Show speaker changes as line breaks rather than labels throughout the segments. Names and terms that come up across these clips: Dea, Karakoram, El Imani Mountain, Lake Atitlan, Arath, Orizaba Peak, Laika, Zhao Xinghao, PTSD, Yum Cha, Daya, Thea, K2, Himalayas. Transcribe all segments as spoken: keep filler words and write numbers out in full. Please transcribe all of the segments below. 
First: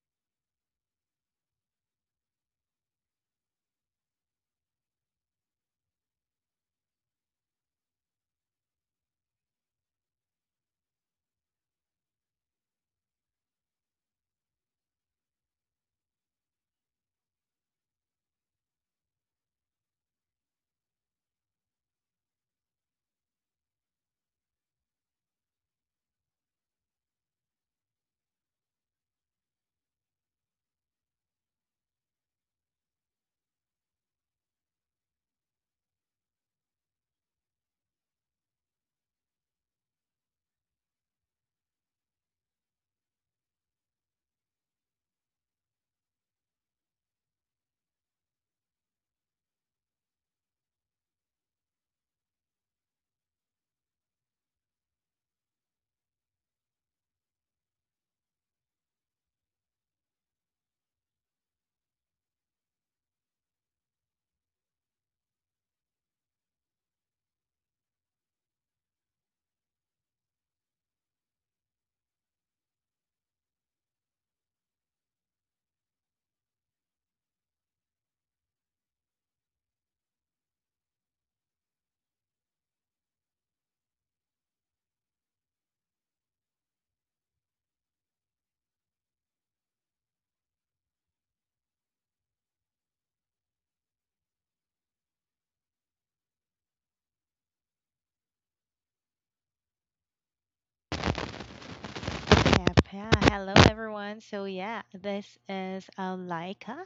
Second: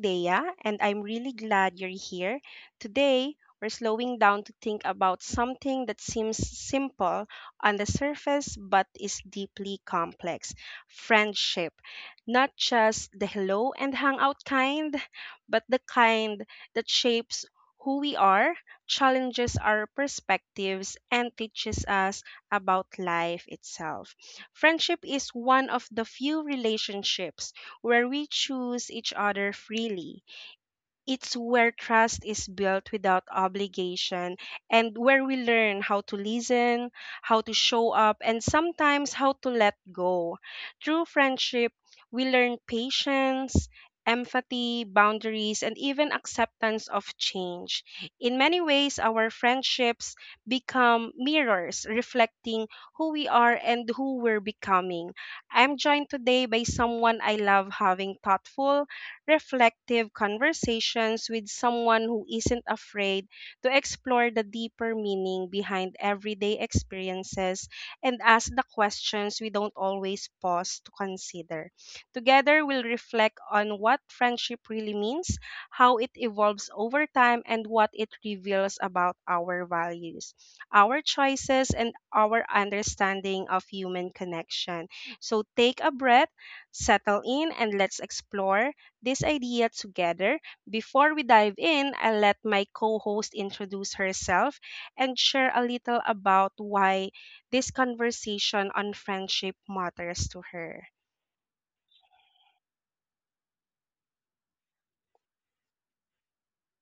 Dea, and I'm really glad you're here. Today, we're slowing down to think about something that seems simple on the surface but is deeply complex: friendship. Not just the hello and hangout kind, but the kind that shapes who we are, challenges our perspectives, and teaches us about life itself. Friendship is one of the few relationships where we choose each other freely. It's where trust is built without obligation and where we learn how to listen, how to show up, and sometimes how to let go. Through friendship, we learn patience, empathy, boundaries, and even acceptance of change. In many ways, our friendships become mirrors reflecting who we are and who we're becoming. I'm joined today by someone I love having thoughtful reflective conversations with, someone who isn't afraid to explore the deeper meaning behind everyday experiences and ask the questions we don't always pause to consider. Together, we'll reflect on what friendship really means, how it evolves over time, and what it reveals about our values, our choices, and our understanding of human connection. So take a breath, settle in, and let's explore this idea together. Before we dive in, I'll let my co host introduce herself and share a little about why this conversation on friendship matters to her.
Yep, yeah. Hello, everyone. So, yeah, this is uh, Laika,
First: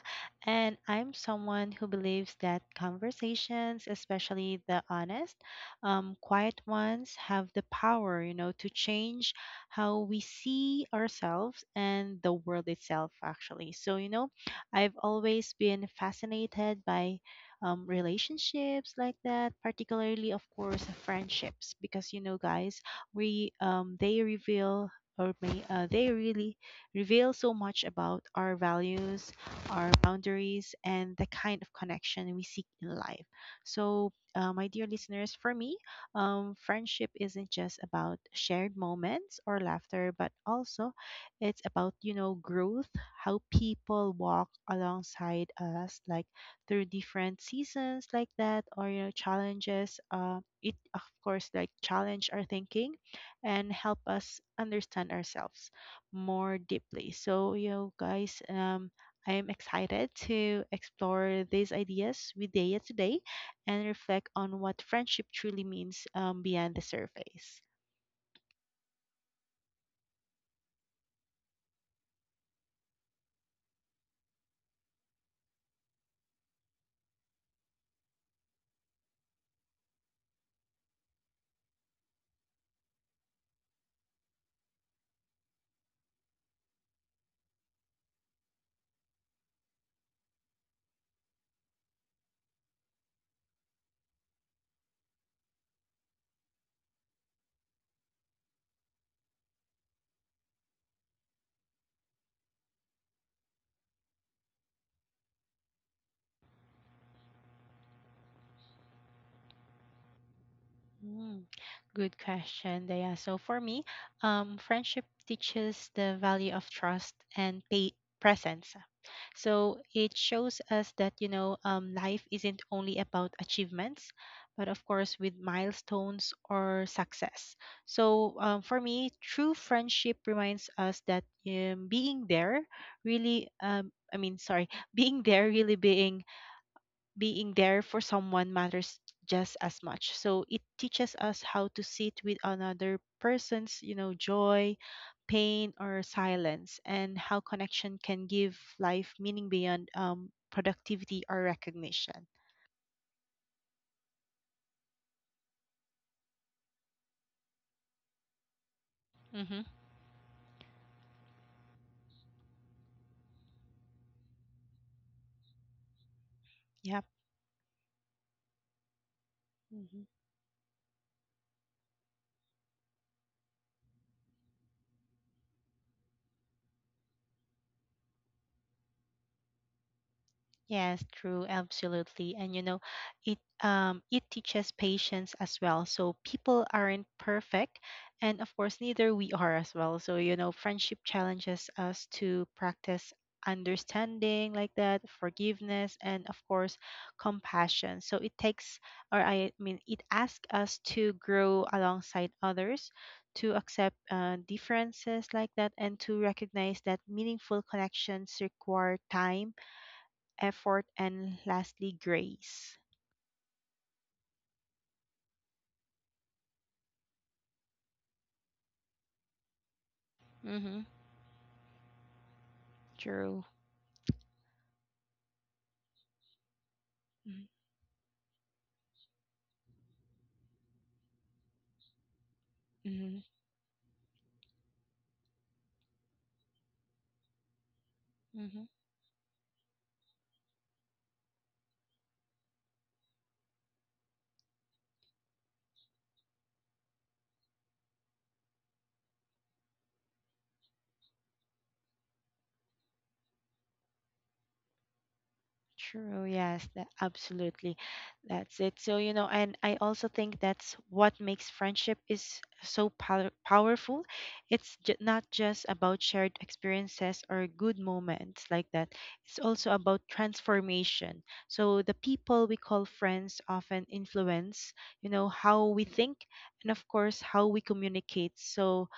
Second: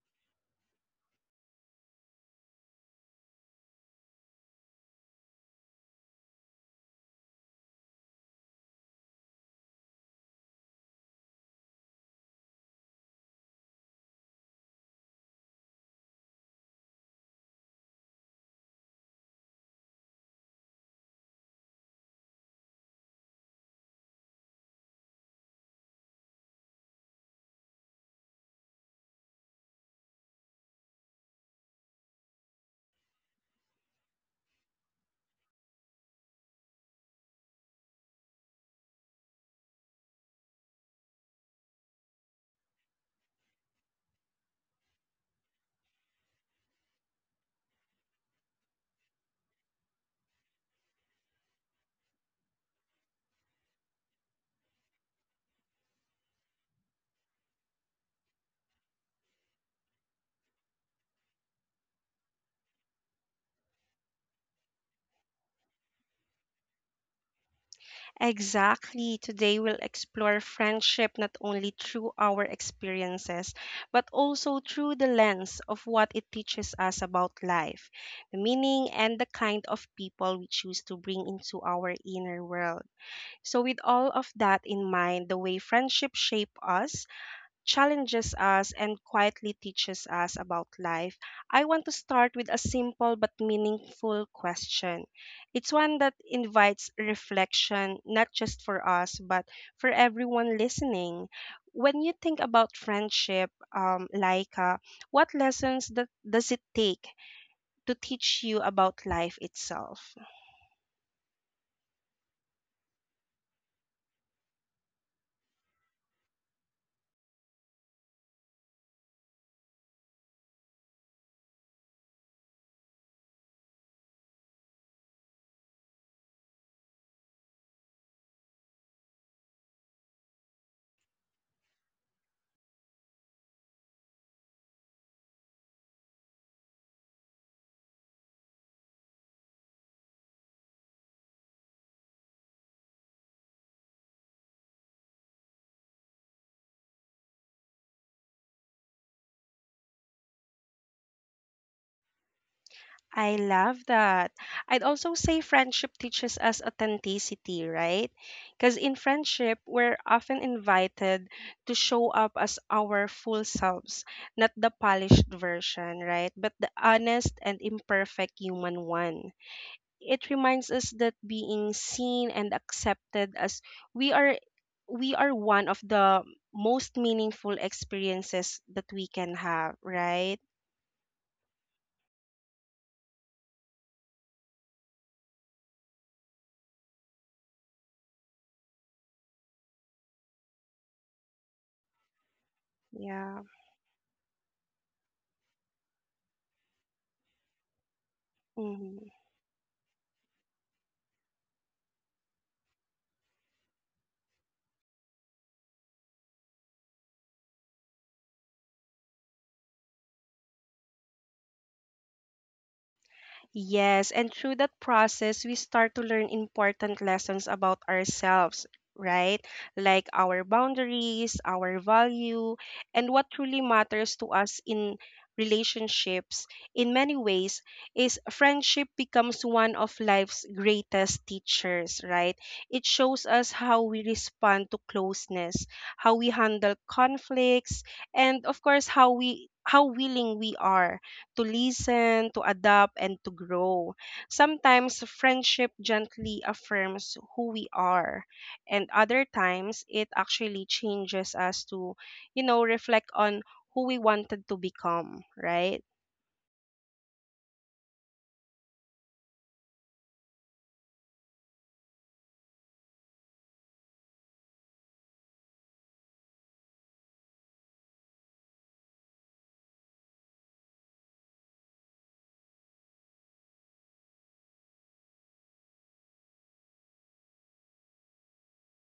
and I'm someone who believes that conversations, especially the honest, um, quiet ones, have the power, you know, to change how we see ourselves and the world itself, actually. So, you know, I've always been fascinated by um, relationships like that, particularly, of course, friendships, because, you know, guys, we um they reveal or may uh, they really reveal so much about our values, our boundaries, and the kind of connection we seek in life. So, uh, my dear listeners, for me, um, friendship isn't just about shared moments or laughter, but also it's about you know growth, how people walk alongside us, like through different seasons like that, or you know challenges. Uh, it of course like challenge our thinking and help us understand ourselves more deeply. So, yo guys, um, I am excited to explore these ideas with Daya today and reflect on what friendship truly means um, beyond the surface.
Exactly. Today, we'll explore friendship not only through our experiences, but also through the lens of what it teaches us about life, the meaning, and the kind of people we choose to bring into our inner world. So, with all of that in mind, the way friendship shape us, challenges us, and quietly teaches us about life, I want to start with a simple but meaningful question. It's one that invites reflection, not just for us, but for everyone listening. When you think about friendship, um, Laika, what lessons that does it take to teach you about life itself?
Mm, Good question, Daya. So for me, um, friendship teaches the value of trust and pay presence. So it shows us that you know um, life isn't only about achievements, but of course with milestones or success. So um, for me, true friendship reminds us that um, being there really, um, I mean, sorry, being there really being being there for someone matters just as much. So it teaches us how to sit with another person's you know joy, pain, or silence, and how connection can give life meaning beyond um, productivity or recognition.
I love that. I'd also say friendship teaches us authenticity, right? Because in friendship,
Mm-hmm.
we're often invited to show up as our full selves, not the polished version, right? But the
Yeah.
honest and imperfect human one. It reminds us that being seen and accepted as we are we are one of the most meaningful experiences that we can have, right?
Yes, true, absolutely. And you know, it um it teaches patience as well. So people aren't perfect, and of course neither we are as well. So you know, friendship challenges us to practice
Yeah.
understanding like that, forgiveness, and of course compassion. So it takes
Mhm.
or I mean, it asks us to grow alongside others, to accept uh, differences like that, and to recognize that meaningful connections require time, effort, and lastly, grace.
Yes, and through that process, we start to learn important lessons about ourselves, right? Like our
Mm-hmm.
boundaries, our value, and what
True.
truly matters to us in relationships. In many ways, is friendship becomes one of life's greatest teachers, right? It
Mm-hmm.
shows us how we respond to closeness, how we handle conflicts, and of
Mm-hmm.
course, how we how willing we are to listen, to adapt, and to grow. Sometimes friendship gently affirms who we are, and other times it actually changes us to, you know, reflect on who we wanted to become, right?
True. Yes, that, absolutely. That's it. So, you know, and I also think that's what makes friendship is so power- powerful. It's j- not just about shared experiences or good moments like that. It's also about transformation. So, the people we call friends often influence, you know, how we think, and of course how we communicate. So,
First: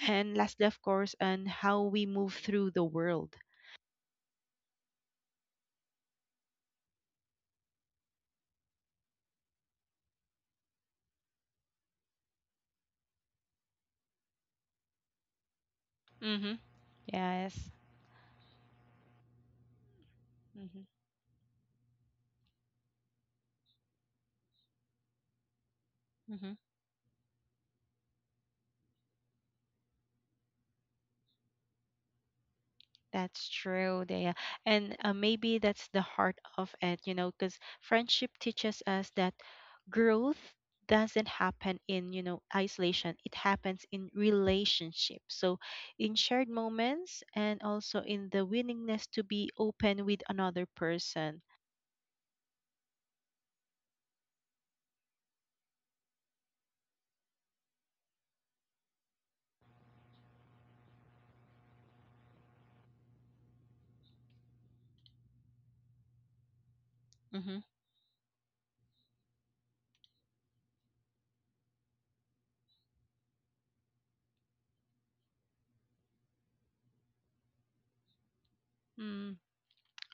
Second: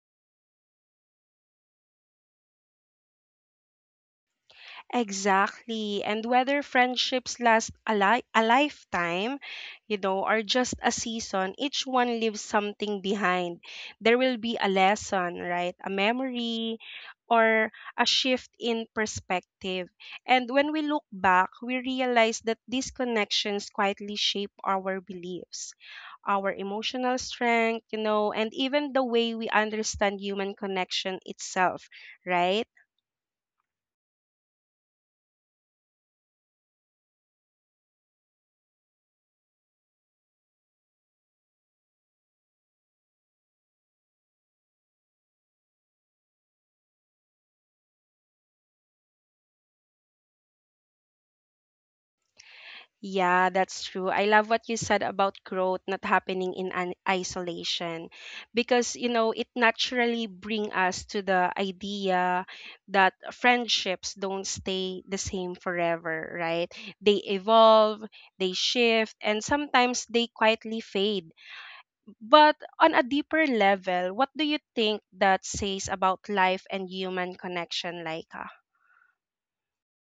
and lastly, of course, on how we move through the world.
Exactly. And whether friendships last a, li- a lifetime, you know, or just a season, each one leaves something behind. There will be a lesson, right? A
Mm-hmm.
memory
Yes.
or a shift in perspective. And when
Mm-hmm.
we look back, we realize that these connections quietly shape our beliefs,
Mm-hmm.
our emotional strength, you know, and even the way we understand human connection itself, right?
That's true, Dea. And uh, maybe that's the heart of it, you know, because friendship teaches us that growth doesn't happen in, you know, isolation. It happens in relationship. So, in shared moments, and also in the willingness to be open with another person.
Yeah, that's true. I love what you said about growth not happening in an isolation because you know it naturally bring us to the idea that friendships don't stay the same forever, right? They evolve, they shift, and sometimes they quietly fade. But on a deeper level, what do you think that says about life and human connection, Laika?
Mm-hmm.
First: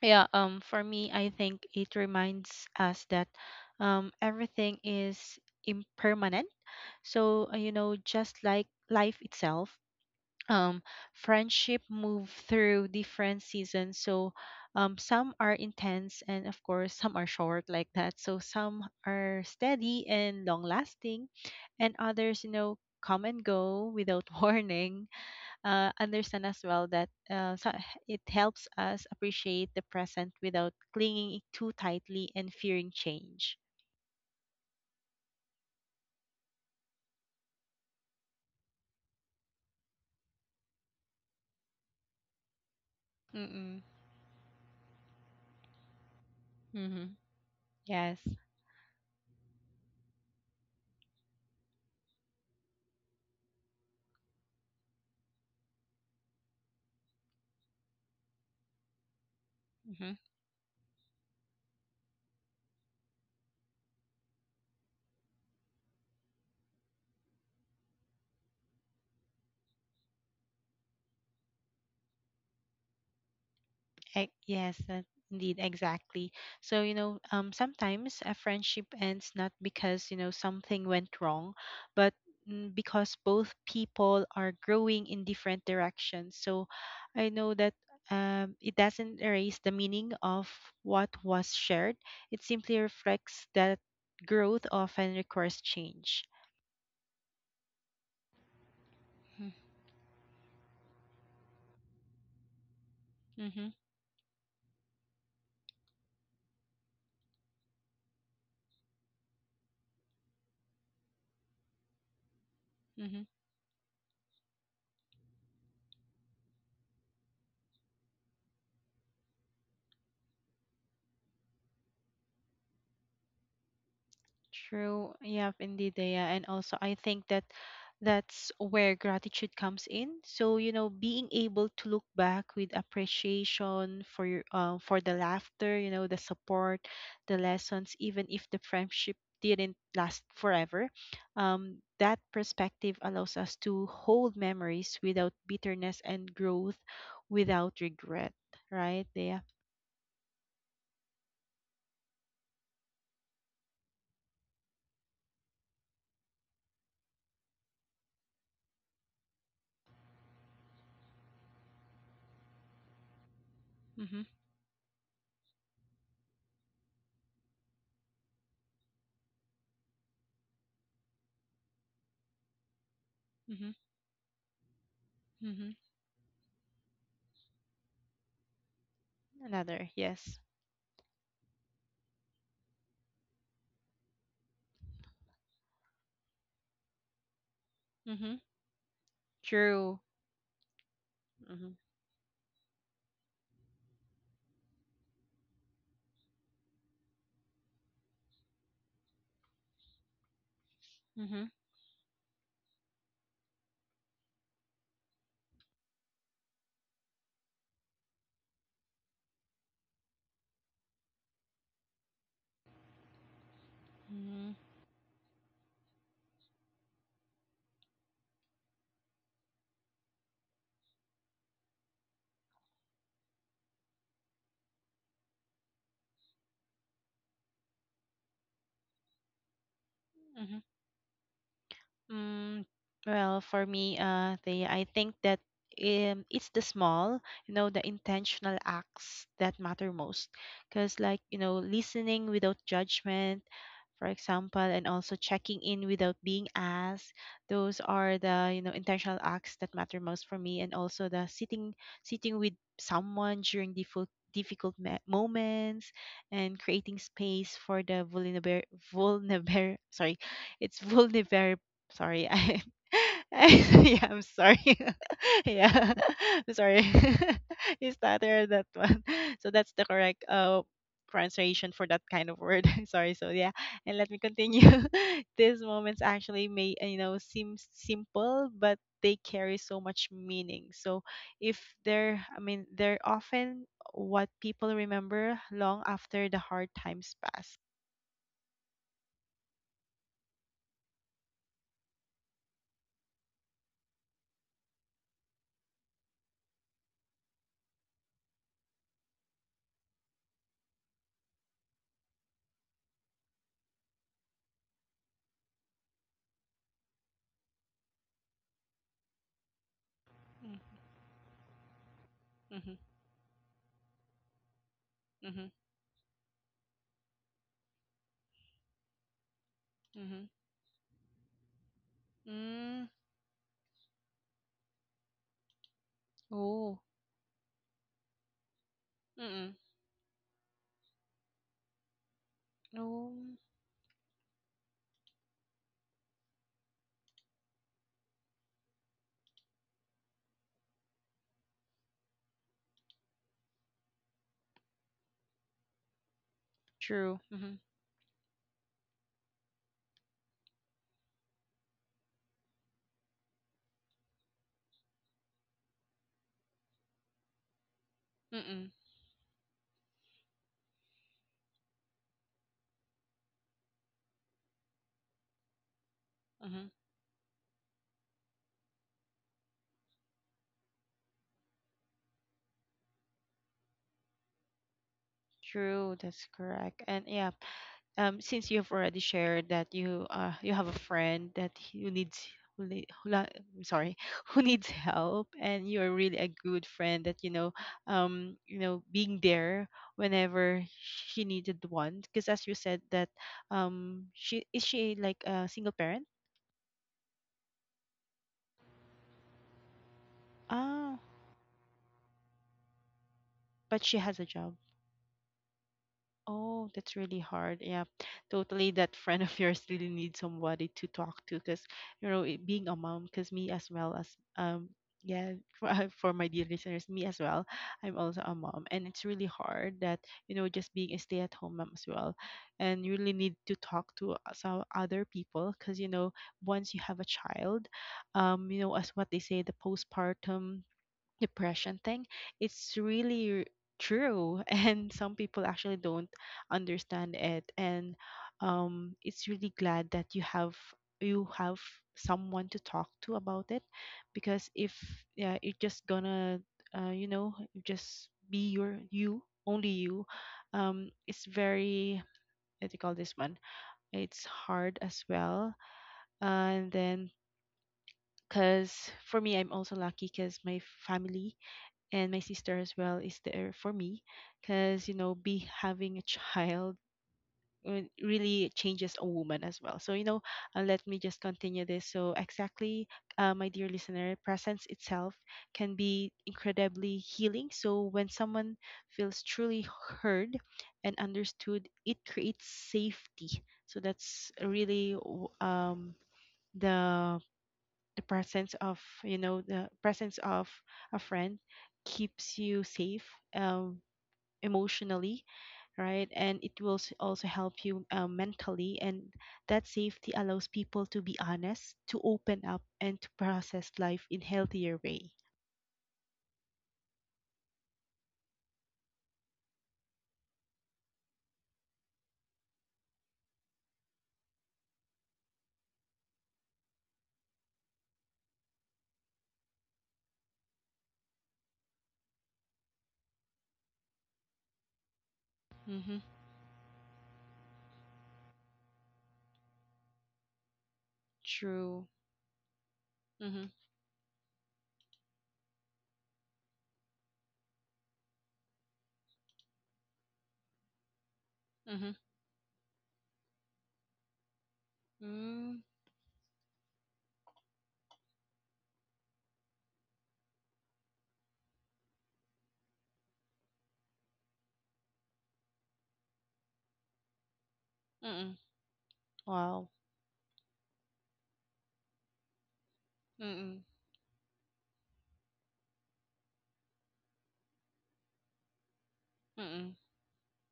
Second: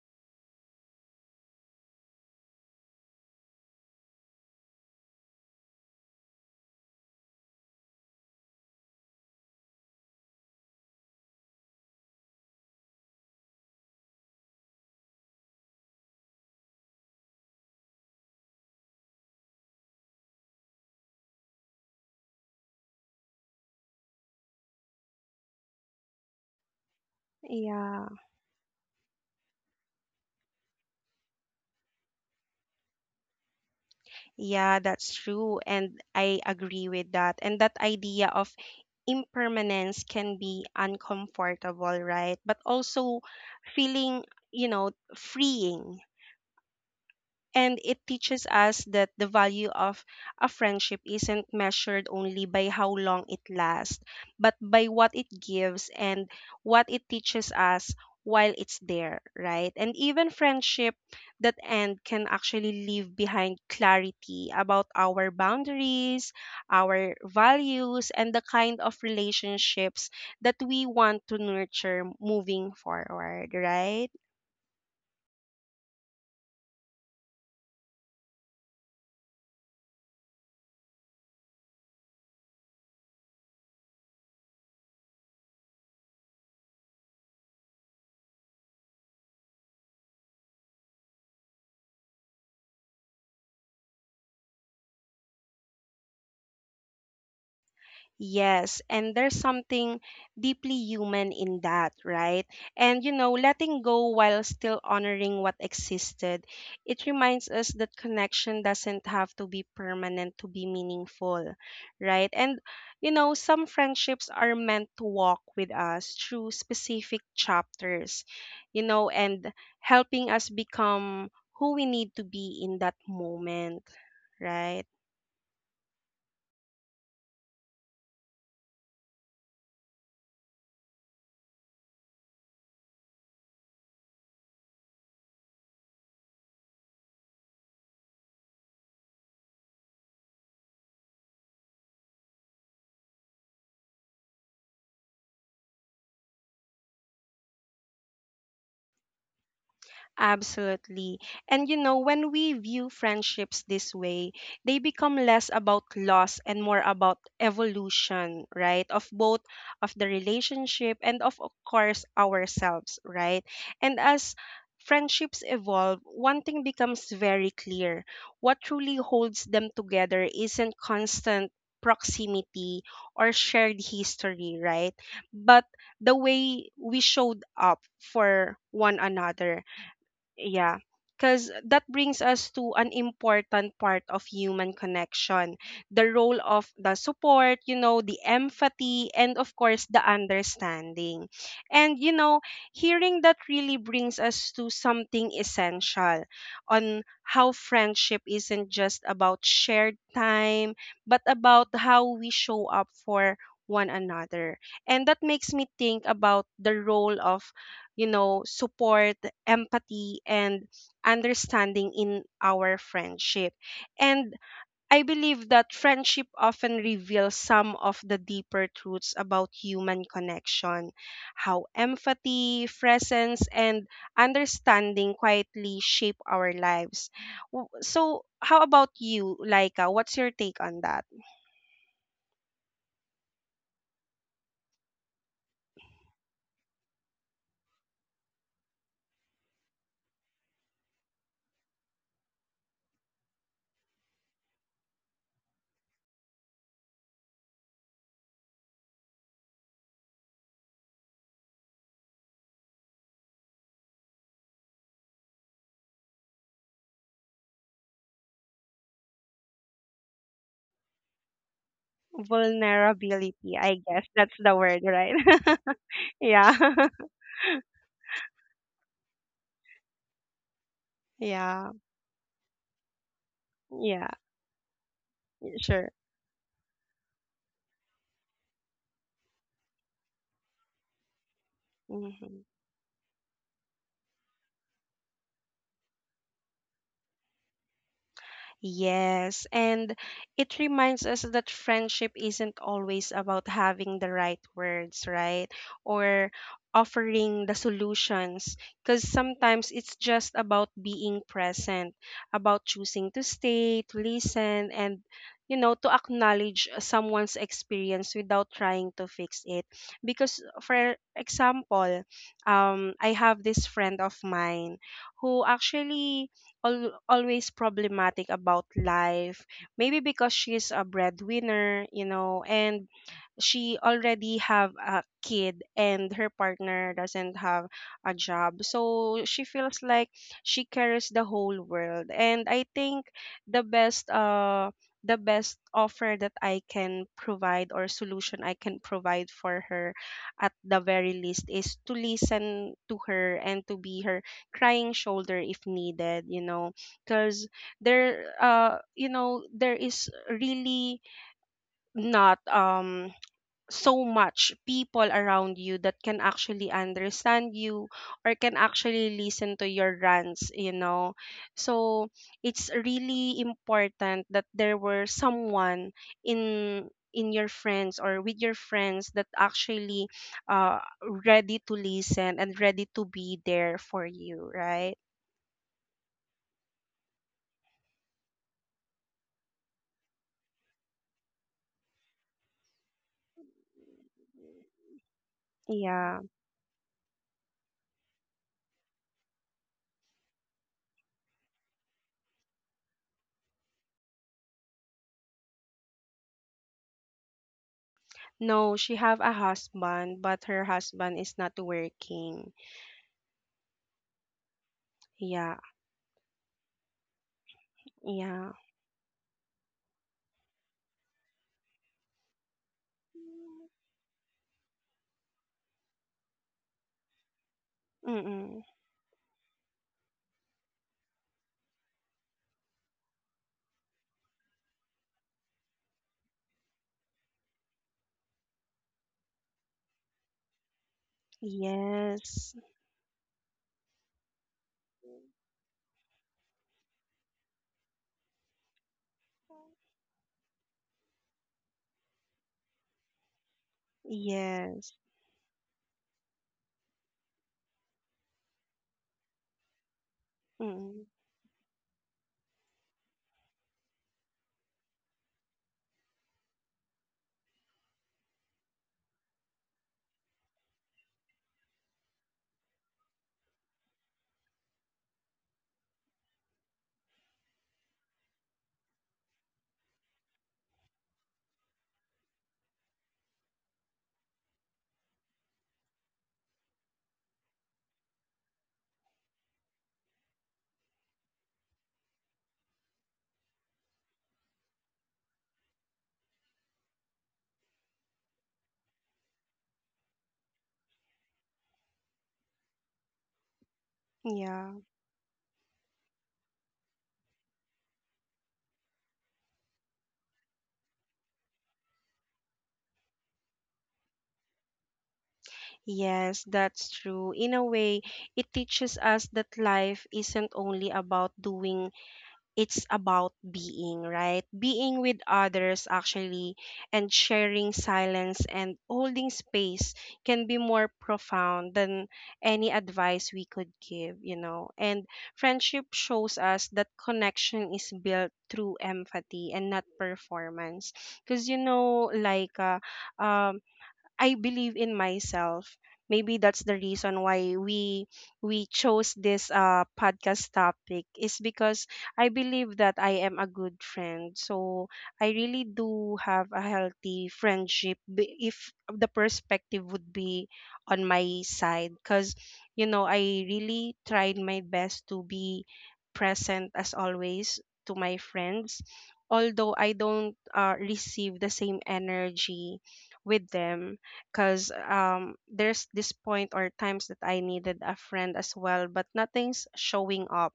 Yeah, um, for me, I think it reminds us that um, everything is impermanent. So, uh, you know, just like life itself, um, friendship move through different seasons. So, um, some are intense, and of course some are short like that. So some are steady and long lasting, and others, you know, come and go without warning. Uh, understand as well that uh, so
Yeah.
it helps us appreciate the present without clinging too tightly and fearing change.
Yeah, that's true. And I agree with that. And that idea of impermanence can be uncomfortable, right? But also
Mm-mm.
feeling, you know, freeing,
Hmm.
and it
Yes.
teaches us that the value of a friendship isn't measured only by how long it lasts, but by what it gives and what it teaches us while it's there, right? And
Mm-hmm.
even friendship that end can actually leave behind clarity about our boundaries, our values, and the kind of relationships that we want to nurture moving forward, right?
Ex- Yes, uh, indeed, exactly. So, you know, um, sometimes a friendship ends not because, you know, something went wrong, but mm, because both people are growing in different directions. So I know that um, it doesn't erase the meaning of what was shared. It simply reflects that growth often requires change.
Yes, and there's something deeply human in that, right? And you know,
Mm-hmm.
letting go while still honoring what existed, it reminds us that connection doesn't have to be permanent to be meaningful, right? And you
Mm-hmm.
know, some friendships are meant to walk with us through specific chapters, you know, and helping us become who we need to be in that moment, right?
True. Yeah. Indeed, Dea. And also, I think that that's where gratitude comes in. So, you know, being able to look back with appreciation for your, uh, for the laughter, you know, the support, the lessons, even if the friendship didn't last forever. Um, that perspective allows us to hold memories without bitterness, and growth without regret. Right, Dea?
Absolutely. And you know, when we view friendships this way, they become less about loss and more about evolution, right? Of both of the relationship and of course ourselves, right? And
Mm-hmm.
as friendships evolve, one thing becomes very clear. What truly holds them together isn't constant proximity or
Mm-hmm.
shared history, right? But
Mm-hmm.
the way we showed up for one another.
Another, yes.
Yeah. Because that brings us to an important part of human connection: the role of the support, you know, the
Mm-hmm.
empathy, and of course,
True.
the understanding.
Mm-hmm.
And, you know, hearing that really brings us to something essential on how friendship isn't just about shared time, but
Mhm.
about how we show up for one another. And that makes me think about the role of you know, support, empathy, and understanding in our friendship. And
Mhm.
I believe that friendship often reveals some of the deeper truths about human connection, how empathy, presence, and understanding quietly shape our lives. W- So, how about you, Laika? What's your take
Mhm.
on that?
Mm, well, for me, uh, they, I think that um, it's the small, you know, the intentional acts that matter most. Because, like, you know, listening without judgment, for example, and also checking in without being asked, those are the, you know, intentional acts that matter most for me. And also the sitting, sitting with someone during difficult difficult me- moments, and creating space for the vulnerable vulnerable sorry it's vulnerable. Sorry, I, I,
Vulnerability, I guess
yeah, I'm
that's the
sorry.
word, right?
Yeah, I'm
Yeah.
sorry. You stuttered that one. So that's the correct uh pronunciation
Yeah.
for that kind of word. Sorry. So yeah, and
Yeah.
let me continue. These
Sure.
moments actually may uh, you know seem simple, but they carry so much meaning. So if they're, I
Mhm.
mean, they're often what people remember long after the hard times pass.
Yes, and it reminds us that friendship isn't always about having the right words, right? Or offering the solutions, because sometimes it's just about being present, about choosing to stay, to listen, and you know, to acknowledge someone's experience without trying to fix it. Because,
Mm-hmm.
for example,
Mm-hmm.
um, I have this friend of mine who
Mm-hmm.
actually al- always problematic about life, maybe
Mm-hmm.
because she's a breadwinner, you know and
Mm.
she already have a kid and her
Oh.
partner doesn't have a job, so she feels like she carries the whole world. And I think
Oh,
the best uh the best offer that I can provide, or solution I can provide for her at the very least, is to listen to her and to be her crying shoulder if needed, you know.
true.
Because
Mm-hmm.
there uh you know there is really not um so much people around you that can actually understand you or can
Mm-mm.
actually listen to your rants you know so it's really important that there were someone
Mm-hmm.
in in your friends, or with your friends, that actually uh ready to listen and ready to be there for you, right?
True, that's correct. And yeah, um, since you've already shared that you uh you have a friend that you needs who, need, who la- I'm sorry, who needs help, and you're really
Yeah.
a good friend that you know, um, you know, being there whenever she needed one. Because as you said that, um, she is she like a single parent?
No, she have a husband, but her
Ah,
husband is not working.
but she has a job.
Yeah.
Oh, that's really hard. Yeah,
Yeah.
totally. That friend of yours really needs somebody to talk to, because you know, it, being a mom, because me as well as um, yeah, for, for my dear listeners, me as well, I'm also a
Mm-mm.
mom, and it's really hard that you know, just being a stay-at-home mom as well, and you really need to talk to some other people, because you know, once you have a child, um, you know, as what they say, the postpartum depression thing,
Yes.
it's really true. And some people actually don't understand it, and um it's really glad that you have you have someone to talk to about it, because if
Yes.
yeah you're just gonna uh, you know just be your you only you, um
Mm,
it's very, what do you call this one, it's hard as well. And then because for me I'm also lucky because my family and my sister as well is there for me, because you know be having a child uh, really changes a woman as well. So you know, uh, let me just continue this. So exactly, uh, my dear listener, presence itself can be incredibly healing. So when someone feels truly heard and understood, it creates safety. So that's really w- um, the the presence of you know the presence of a friend keeps you safe, um,
yeah.
emotionally, right, and it will s- also help you, um, mentally, and that safety allows people to be honest, to open up, and to process life in healthier way.
Yes, that's true. In a way, it teaches us that life isn't only about doing, it's about being, right? Being with others actually, and sharing silence and holding space can be more profound than any advice we could give, you know. And friendship
Mm-hmm.
shows us that connection is built through empathy and not performance. Because, you
True.
know, like, uh,
Mm-hmm.
um, I believe in myself. Maybe that's the reason why we we chose this uh podcast topic, is because
Mm-hmm.
I believe that I am a good friend. So I
Mm-hmm.
really do have a healthy friendship, b- if the perspective would be on my side, cuz you know I really tried my best to be present as always to my
Mm-hmm.
friends,
Wow.
although I don't uh, receive the same energy with
Mm-mm.
them, because um, there's this point or times that I needed a friend as well, but nothing's
Mm-mm.
showing up,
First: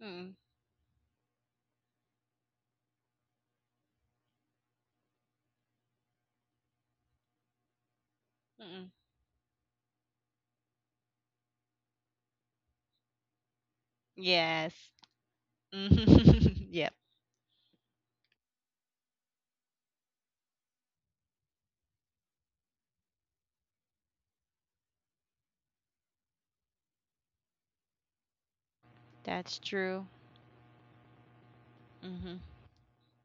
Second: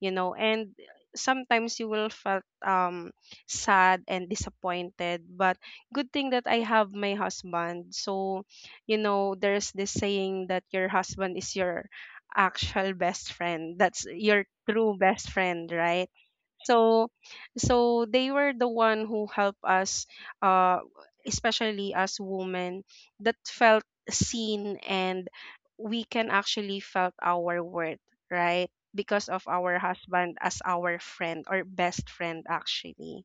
you know.
Mm-mm.
And sometimes you will felt um, sad and disappointed, but good thing that I have my husband. So,
Mm-mm.
you know, there's this saying that your husband is your actual best friend. That's your
Yes.
true best friend, right?
Yep.
so so they were the one who helped us, uh especially as women, that felt seen, and we can actually felt our worth, right? Because of
That's
our
true.
husband as our friend or best
Hmm.
friend actually,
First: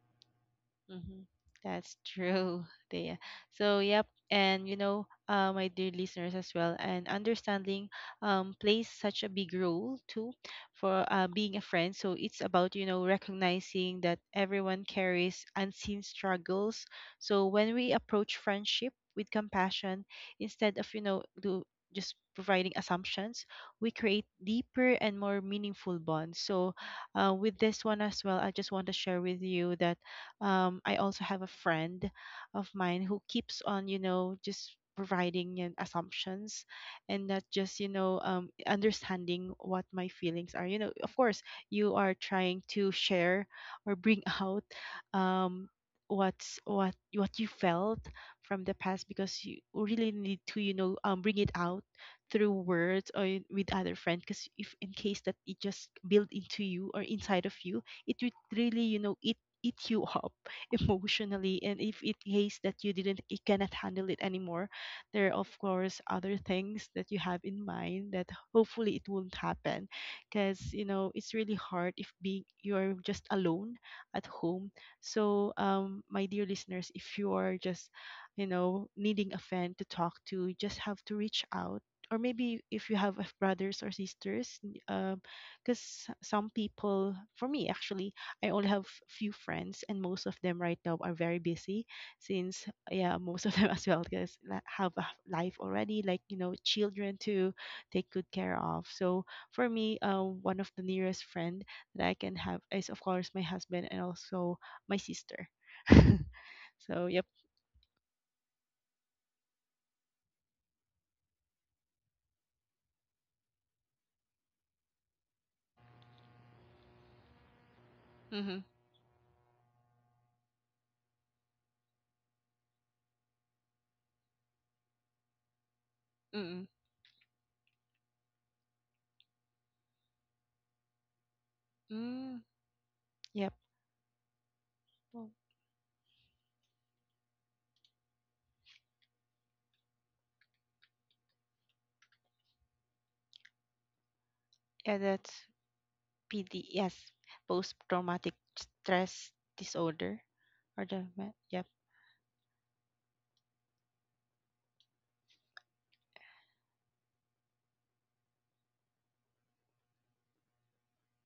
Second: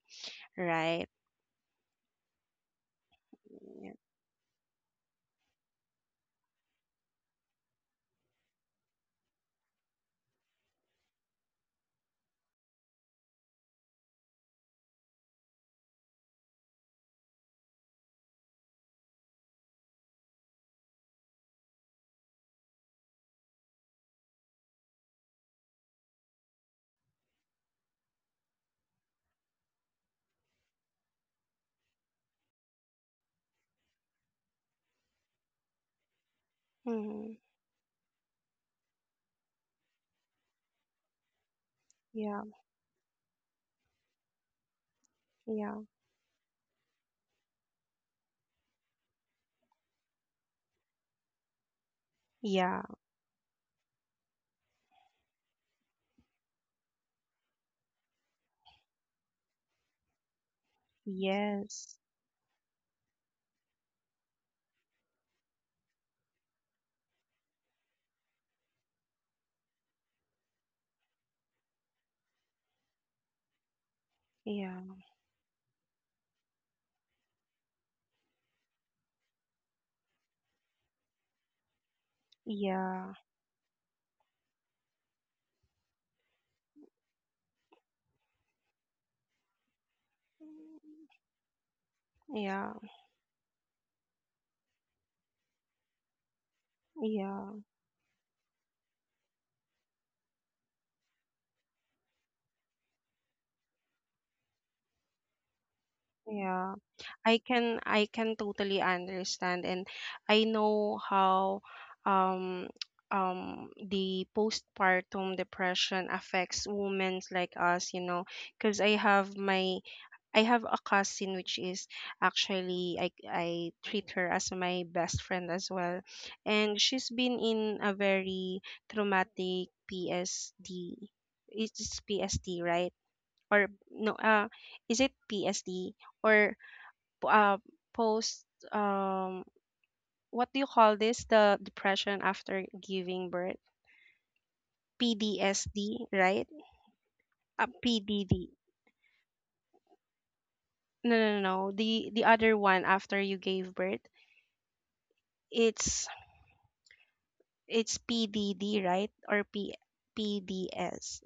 right?
Mm-hmm. That's true, Thea. So,
Yeah.
yep. And, you know, uh, my dear listeners as well, and understanding um, plays such a big role too for uh, being a friend. So, it's about, you know, recognizing that everyone carries unseen struggles. So, when we approach friendship with compassion, instead of, you know, do just providing assumptions, we create deeper and more meaningful bonds. So, uh, with this one as well, I just want to share with you that um, I also have a friend of mine who keeps on, you know, just providing and assumptions, and
Mm-hmm.
not just, you know, um, understanding what my feelings are. You know, of course, you are
Yeah.
trying to share or bring out um,
Yeah.
what's what what you felt from the past, because you really need to you know um, bring it out through
Yeah.
words or in- with other friends, because if in case that it just build into you or inside of you, it would really you know eat eat you up emotionally, and if
Yes.
it hates that you didn't you cannot handle it anymore, there are of course other things that you have in mind that hopefully it won't happen, because you know it's really hard if being you're just alone at home.
Yeah.
So um my dear listeners, if you are just you know needing a friend to talk to, you just have to reach out, or maybe if you
Yeah.
have uh, brothers or sisters, because some people for me actually, I only have few friends, and most of them right now are very busy. Since
Yeah.
yeah, most of them as well because la- have a life already, like you know, children
Yeah.
to take good care of. So for me, uh, one of the nearest friend that I can have is of course my husband, and also my sister.
Yeah.
So yep.
I can I can totally understand, and I know how um um the postpartum depression affects women like us, you know,
Mm-hmm.
because I have my I have a cousin, which is actually I I treat her as my best friend as well.
Mm-mm.
And she's been in a very traumatic P S D. It's
Mm,
P S T, right?
yep.
Or no, uh is it
Well,
P S D? Or uh, post, um what do you call this, the depression after giving birth?
yeah, that's
P D S D, right?
P D. Yes,
uh, P D D.
post-traumatic stress disorder. Or the
No,
me-
no, no,
yep.
no. the the other one after you gave birth. It's it's P D D, right? Or P, PDS?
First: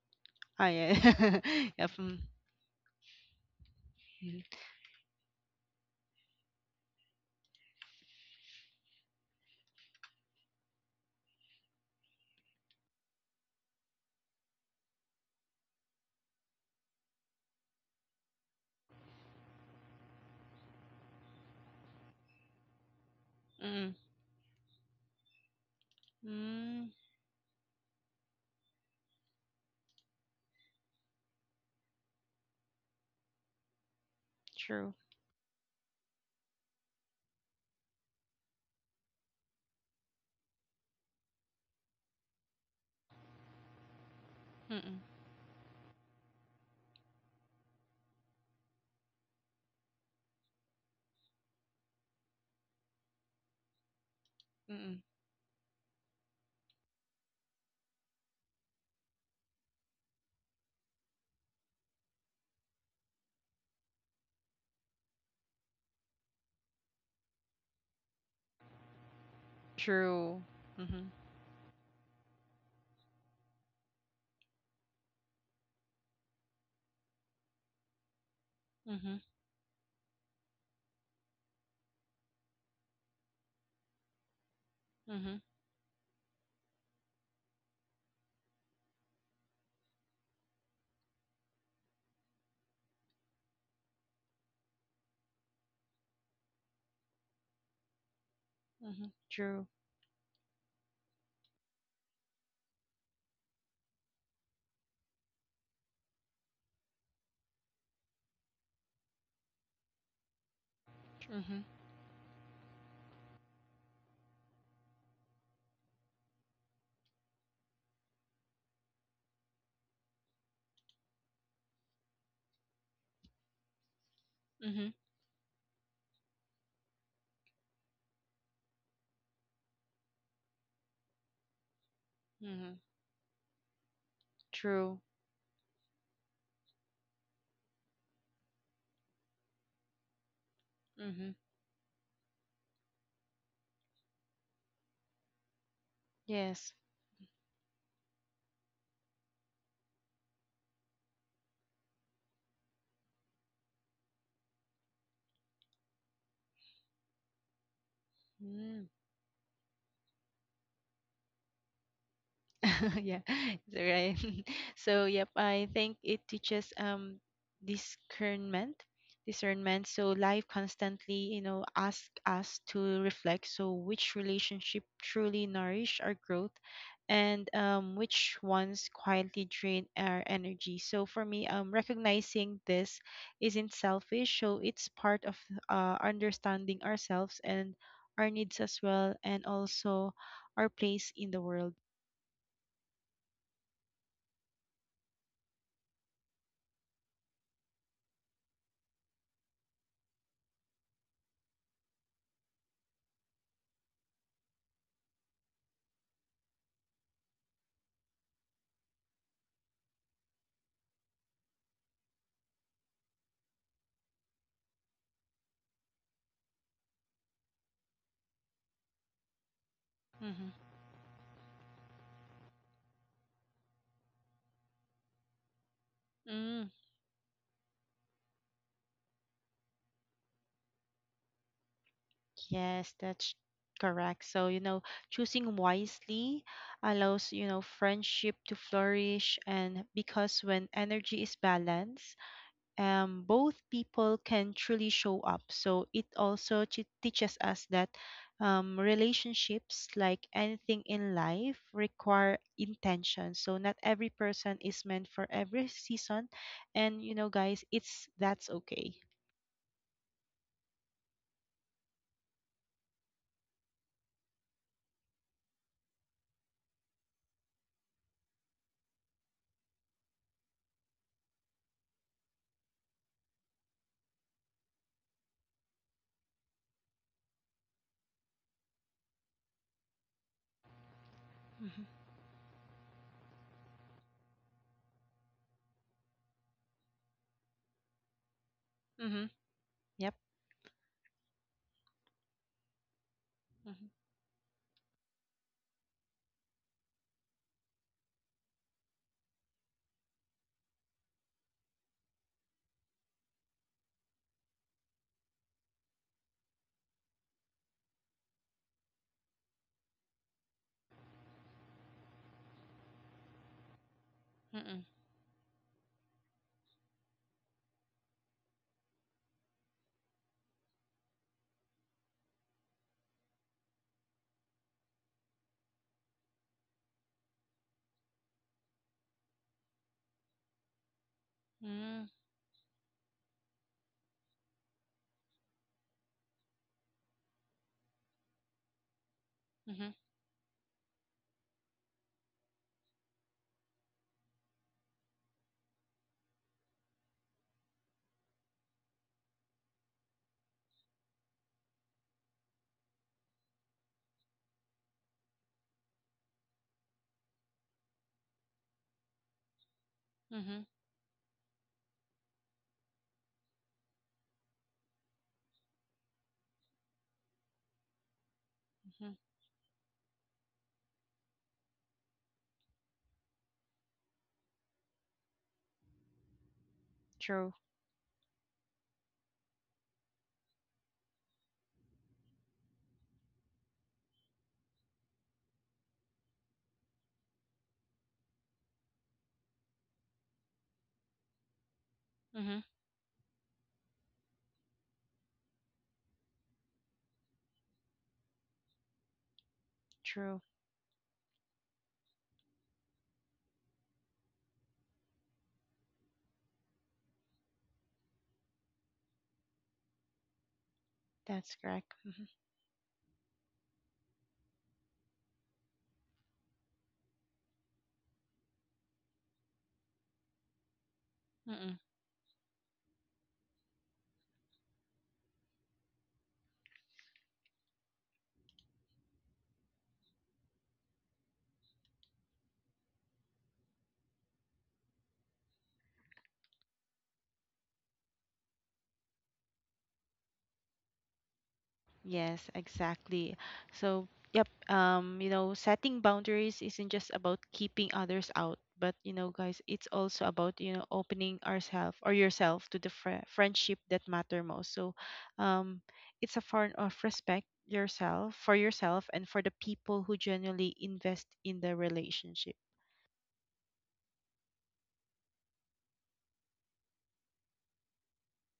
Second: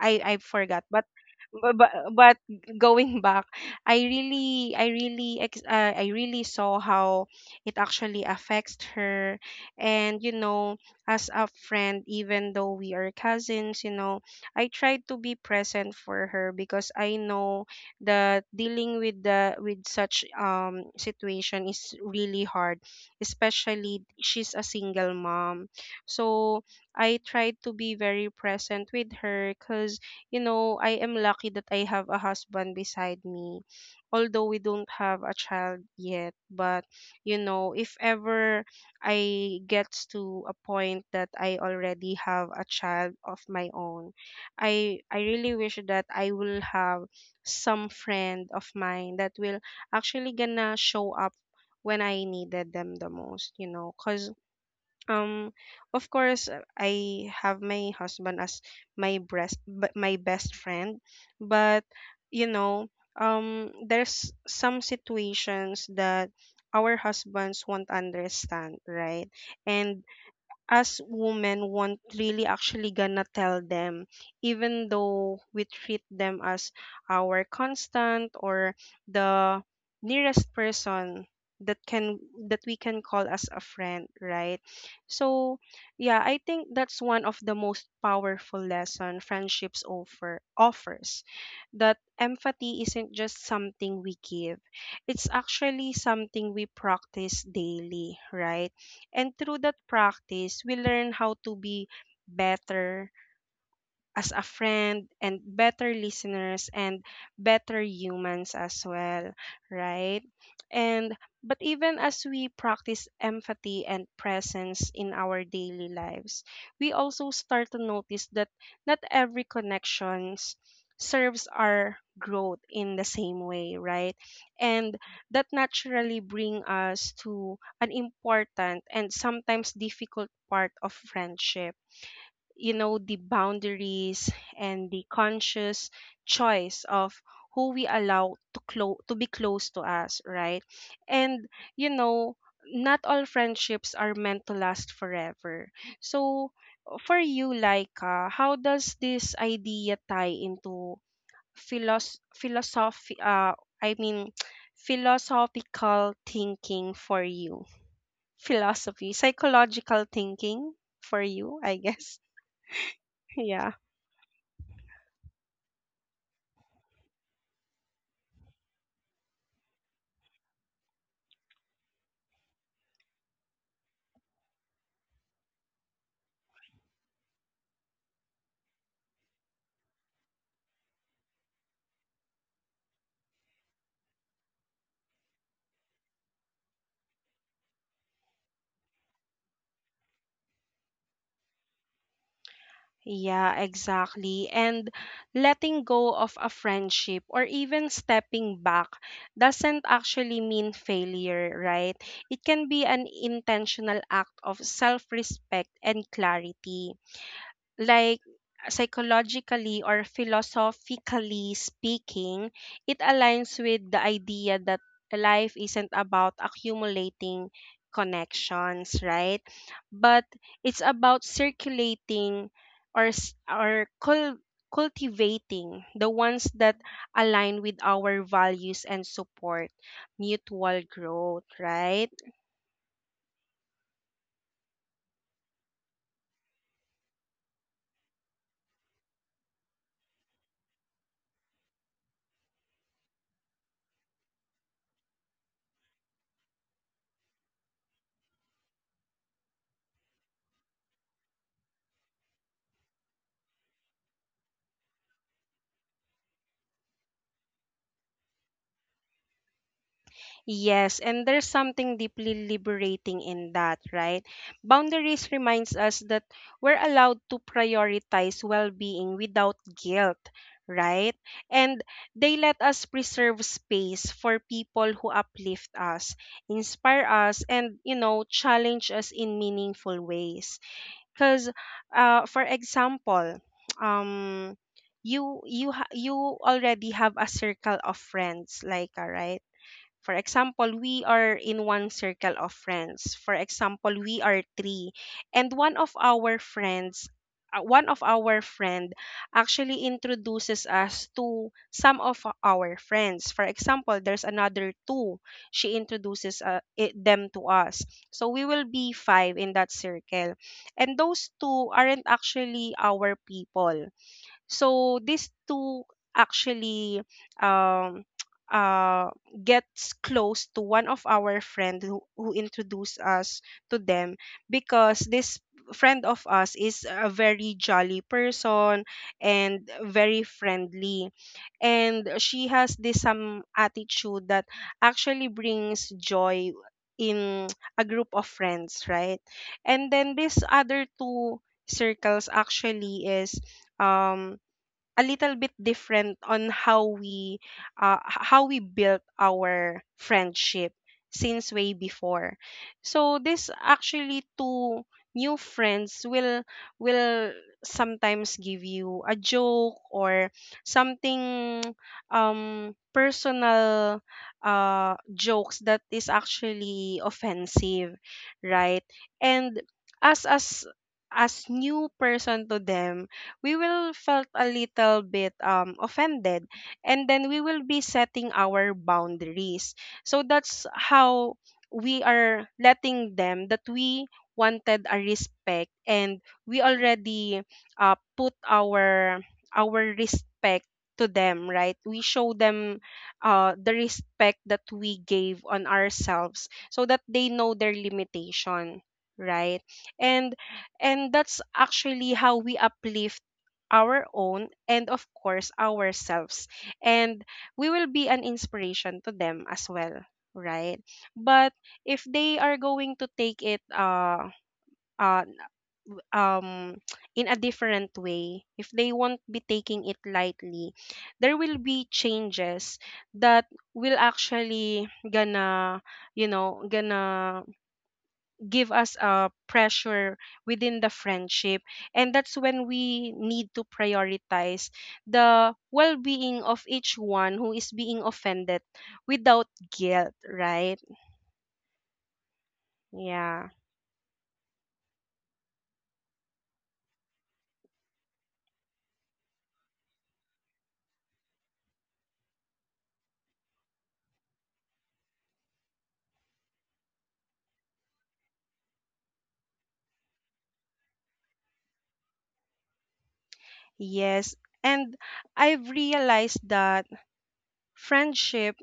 I I
Oh
forgot, but
yeah.
but
Yep.
but
Mm.
but going back, I
Mhm.
really I really ex- uh, I really saw how it actually affects her, and you know, as a friend, even though we are cousins, you know, I tried to be present for her because I know that dealing with the with such um situation is really hard,
Mm.
especially she's a single mom, so
Mm.
I tried to be very present with her because, you know, I am lucky that I have a husband beside me. Although we don't
True.
have a child yet, but, you know, if ever I gets to a point that I already have a child of my own, I,
Mm.
I really wish that I will have some friend of mine that will actually gonna show up when I needed them the most, you know, because
Mm.
um, of course, uh, I have my husband as my breast, b- my best friend, but you know, um, there's some situations that our husbands won't understand, right? And
True.
us
Mhm.
women won't really actually gonna tell them even though we treat them as our constant or
Mhm.
the nearest person that can that we can call as a friend, right?
Mhm.
So yeah, I think that's one of the most powerful lesson friendships offer offers, that empathy isn't just something we give, it's actually something we practice daily, right?
Mhm.
And through
True.
that practice, we learn how to be better as a friend and better listeners and better humans as well, right? And but
Mhm.
even as we practice empathy and presence in our daily lives, we also start to notice that not every connections serves our growth in the same way, right?
Mhm.
And that naturally bring us to an important and sometimes difficult part of friendship, you
Mhm.
know, the boundaries and
True.
the conscious choice of who we allow to close to be close to us, right?
Mhm.
And you know, not all friendships are meant to last forever, so
Yes.
for you Laika, how does this idea tie into philos- philosophy, uh I mean philosophical thinking for you,
Mm.
philosophy psychological thinking for you, I guess.
Yeah,
Yeah.
right, so yep, I think it teaches um discernment discernment. So life constantly you know ask us to reflect, so which relationship truly nourish our growth, and um, which ones quietly drain our energy. So for me um, recognizing this isn't selfish, so it's part of uh, understanding ourselves and our needs as well, and also our place in the world.
Yeah, exactly. And letting go of a friendship or even stepping back doesn't actually mean failure, right? It can be an intentional act of self respect and clarity, like psychologically or philosophically speaking, it aligns with the idea that life isn't about accumulating connections, right? But
Mhm.
it's about circulating or s- or cul- cultivating the ones
Mm,
that align with our values and support mutual growth, right?
yes, that's correct. So, you know, choosing wisely allows, you know, friendship to flourish, and because when energy is balanced, um, both people can truly show up. So it also t teaches us that um, relationships, like anything in life, require intention. So not every person is meant for every season. And, you know, guys, it's that's okay.
Yes, and there's something deeply liberating in that, right? Boundaries reminds us that we're allowed to prioritize well-being without guilt, right? And they let us preserve space for people who uplift us, inspire us, and you know, challenge us in meaningful ways. Because,
Mm-hmm.
uh, for example, um, you you ha- you already have a circle of friends, like, all
Mm-hmm.
right. For
Yep.
example, we are in one circle of friends. For
Mm-hmm.
example, we are three, and one of our friends, uh, one of our friend actually introduces us to some of our friends. For example, there's another two. She introduces uh, i- them to us. So we will be five in that circle. And those two aren't actually our people.
Mm-hmm.
So these two actually um, uh, gets close to one of our friend who, who introduced us to them, because this friend of us is a very jolly person and very friendly,
Mm.
and she has this some attitude that actually brings joy in a group of friends, right? And
Mhm.
then this other two circles actually is um a little bit different on how we uh, h- how we built our friendship since way before. So this actually two new friends will will sometimes give you a joke or
Mhm.
something um personal uh jokes that is actually offensive, right?
Mhm.
And as as as new person to them, we will felt a little bit um, offended, and then we
True.
will be setting our boundaries. So that's how we are letting them that we wanted a respect, and we already uh, put our our respect to them, right? We show
Mhm.
them uh, the respect that we gave on ourselves so that they know their limitation, right? and
True.
and that's actually how we uplift our own and of course ourselves, and we will be an inspiration to them as well, right? But
That's correct.
if
Mhm.
they are going to take it uh uh um in a different way, if they won't be taking it lightly, there will
Mm-mm.
be changes that will actually gonna, you know, gonna give us a pressure within the friendship, and that's when we need to prioritize the well-being of each one who is being offended without guilt, right?
Yes, exactly.
Yeah.
So, yep, um, you know, setting boundaries isn't just about keeping others out, but you know, guys, it's also about, you know, opening ourselves or yourself to the fri friendship that matter most. So, um, it's a form of respect yourself for yourself and for the people who genuinely invest in the relationship.
Yes, and I've realized that friendship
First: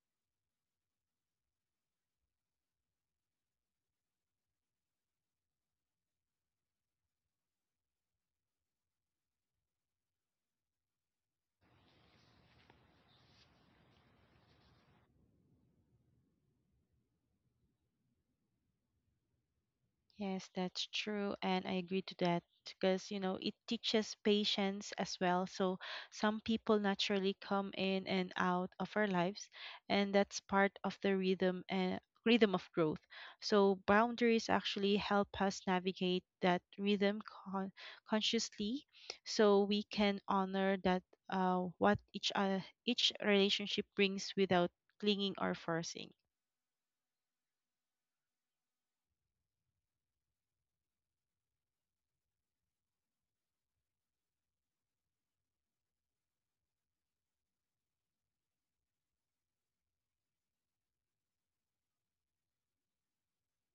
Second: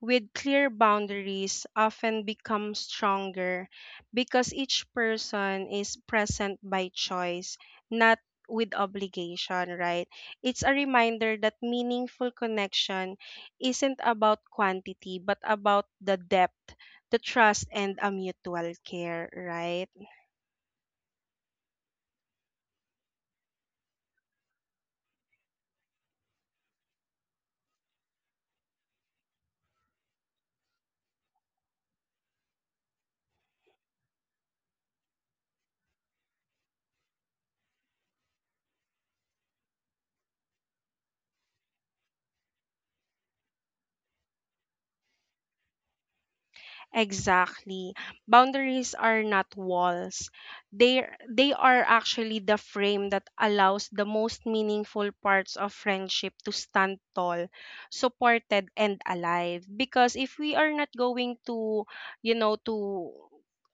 with clear boundaries often become stronger because each person is present by choice, not with obligation, right? It's a reminder that meaningful connection isn't about quantity, but about the depth, the trust, and a mutual care, right?
Yes, that's true. And I agree to that because, you know, it teaches patience as well. So some people naturally come in and out of our lives, and that's part of the rhythm and rhythm of growth. So boundaries actually help us navigate that rhythm con- consciously, so we can honor that uh, what each uh, each relationship brings without clinging or forcing.
Exactly. Boundaries are not walls. They they are actually the frame that allows the most meaningful parts of friendship to stand tall, supported and alive. Because if we are not going to, you know, to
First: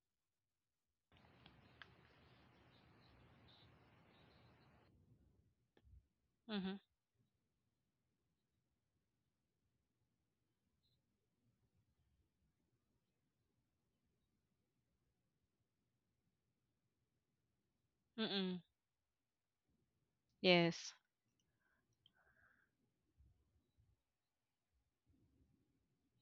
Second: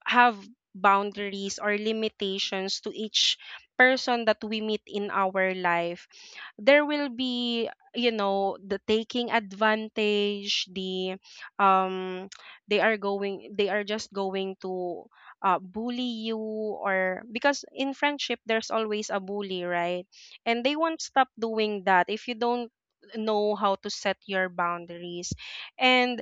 have boundaries or limitations to each person that we meet in our life,
Mm-hmm.
there will be, you know, the taking advantage, the um they are going, they are just going to uh, bully you, or because in friendship
Mm-mm.
there's always a bully, right? And they
Yes.
won't stop doing that if you don't know how to set your boundaries. And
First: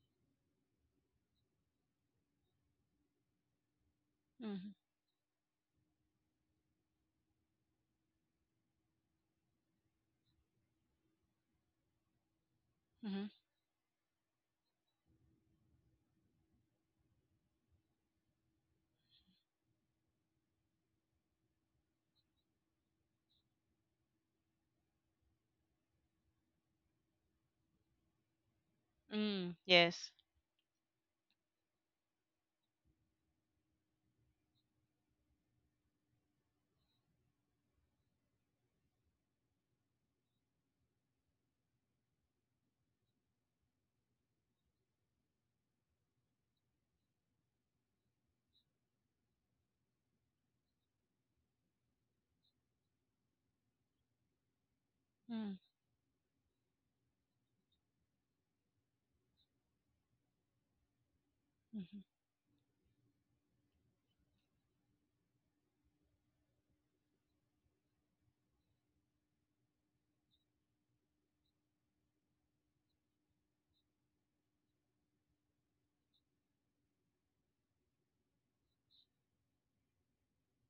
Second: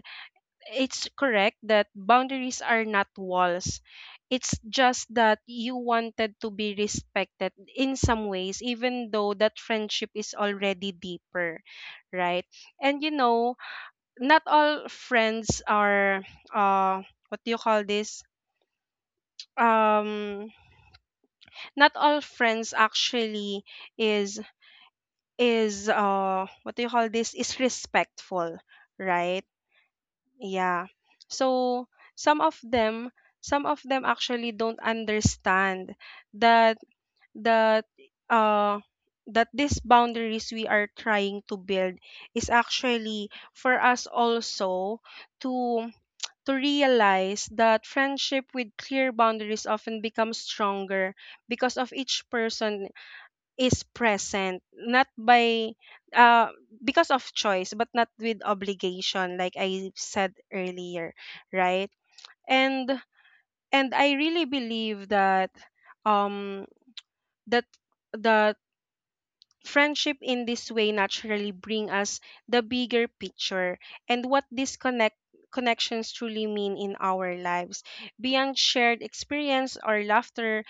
it's correct that boundaries are not walls. It's
Mm-hmm.
just that you wanted to be respected in some ways, even though that friendship is already deeper, right? And you know, not all friends are, uh, what do you call this? Um, Not all friends actually is is uh, what do you call this? Is respectful, right?
Mm, yes.
Yeah. So some of them, some of them actually don't understand that that uh that these boundaries we are trying to build is actually for us also to to realize that friendship with clear boundaries often becomes stronger because of each person is present not
Mm.
by uh because of choice but not with obligation, like I said earlier, right?
Mhm.
and and I really believe that um that the friendship in this way naturally bring us the bigger picture and what these connect connections truly mean in our lives. Beyond shared experience or laughter,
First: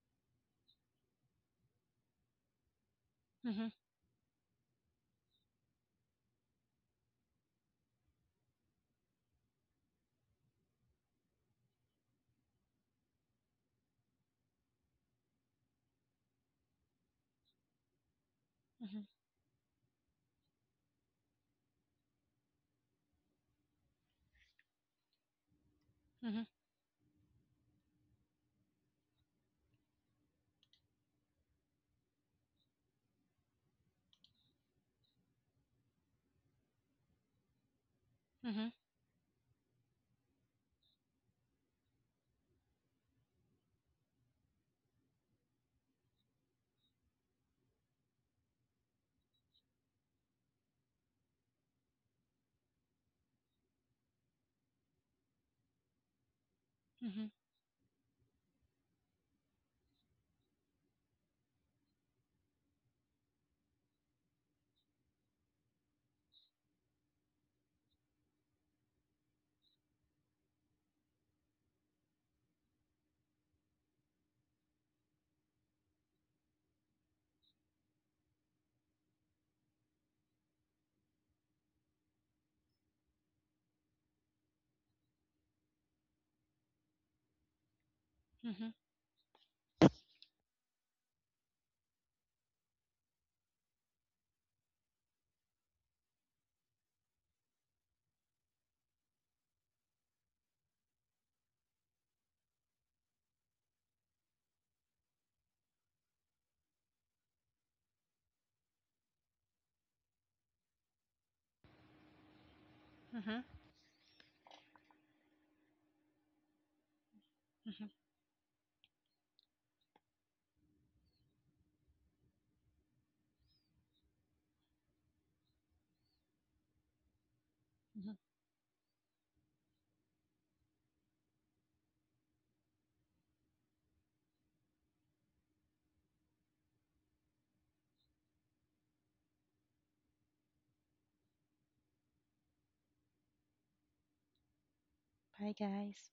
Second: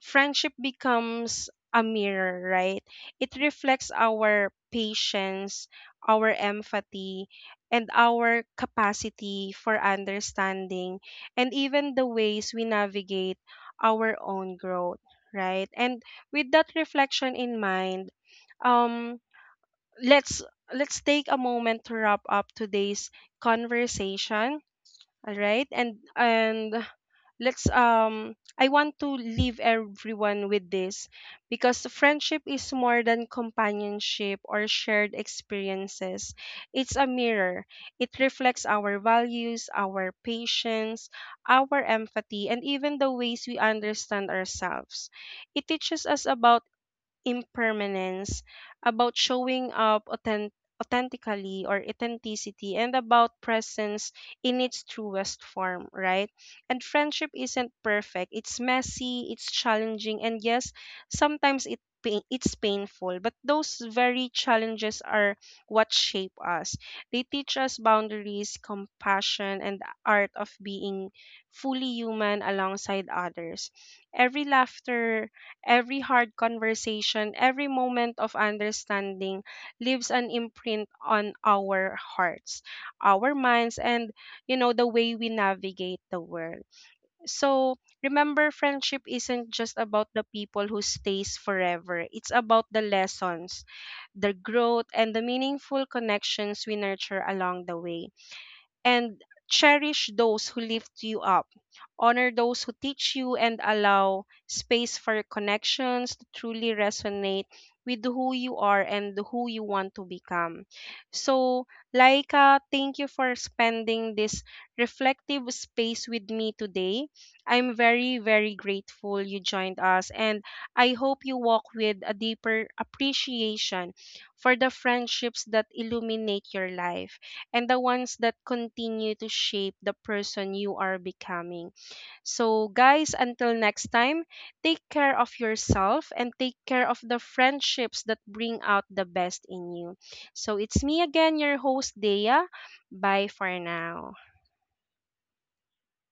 friendship becomes a mirror, right? It
Mhm.
reflects our patience, our empathy, and our capacity for understanding, and even the ways we navigate our own growth, right? And with that reflection in mind,
Mhm.
um, let's let's take a moment to wrap up today's conversation. All right, and
Mhm.
and let's, um I want to leave everyone with this, because friendship is more than companionship or shared experiences. It's a mirror. It reflects
Mhm.
our values, our patience, our empathy, and even the ways we understand ourselves. It teaches us about impermanence, about showing up authen- authentically or authenticity, and about presence in its truest form, right? And
Mhm.
friendship isn't perfect. It's messy, it's challenging, and yes, sometimes it pain, it's painful, but those very challenges are what shape us. They teach us boundaries, compassion, and the art of being fully human alongside others. Every laughter, every hard conversation, every moment of understanding leaves an imprint on our hearts, our minds, and you know, the way we navigate the world. So remember,
Mhm.
friendship isn't just about the people who stays forever. It's about the lessons, the growth, and the meaningful connections we nurture along the way, and cherish those who lift you up. Honor those who teach you and allow space for connections to truly resonate with who you are and who you want to become. So, Laika, thank you for
Mhm.
spending this reflective space with me today. I'm
Mhm.
very, very grateful you joined us, and I hope you walk with a deeper appreciation for the friendships that illuminate your life and the
Mhm.
ones that continue to shape the person you are becoming. So, guys, until next time, take care of yourself and take care of the friendships that bring out the best in you. So, it's me again, your host, Dea. Bye for now.
Bye, guys.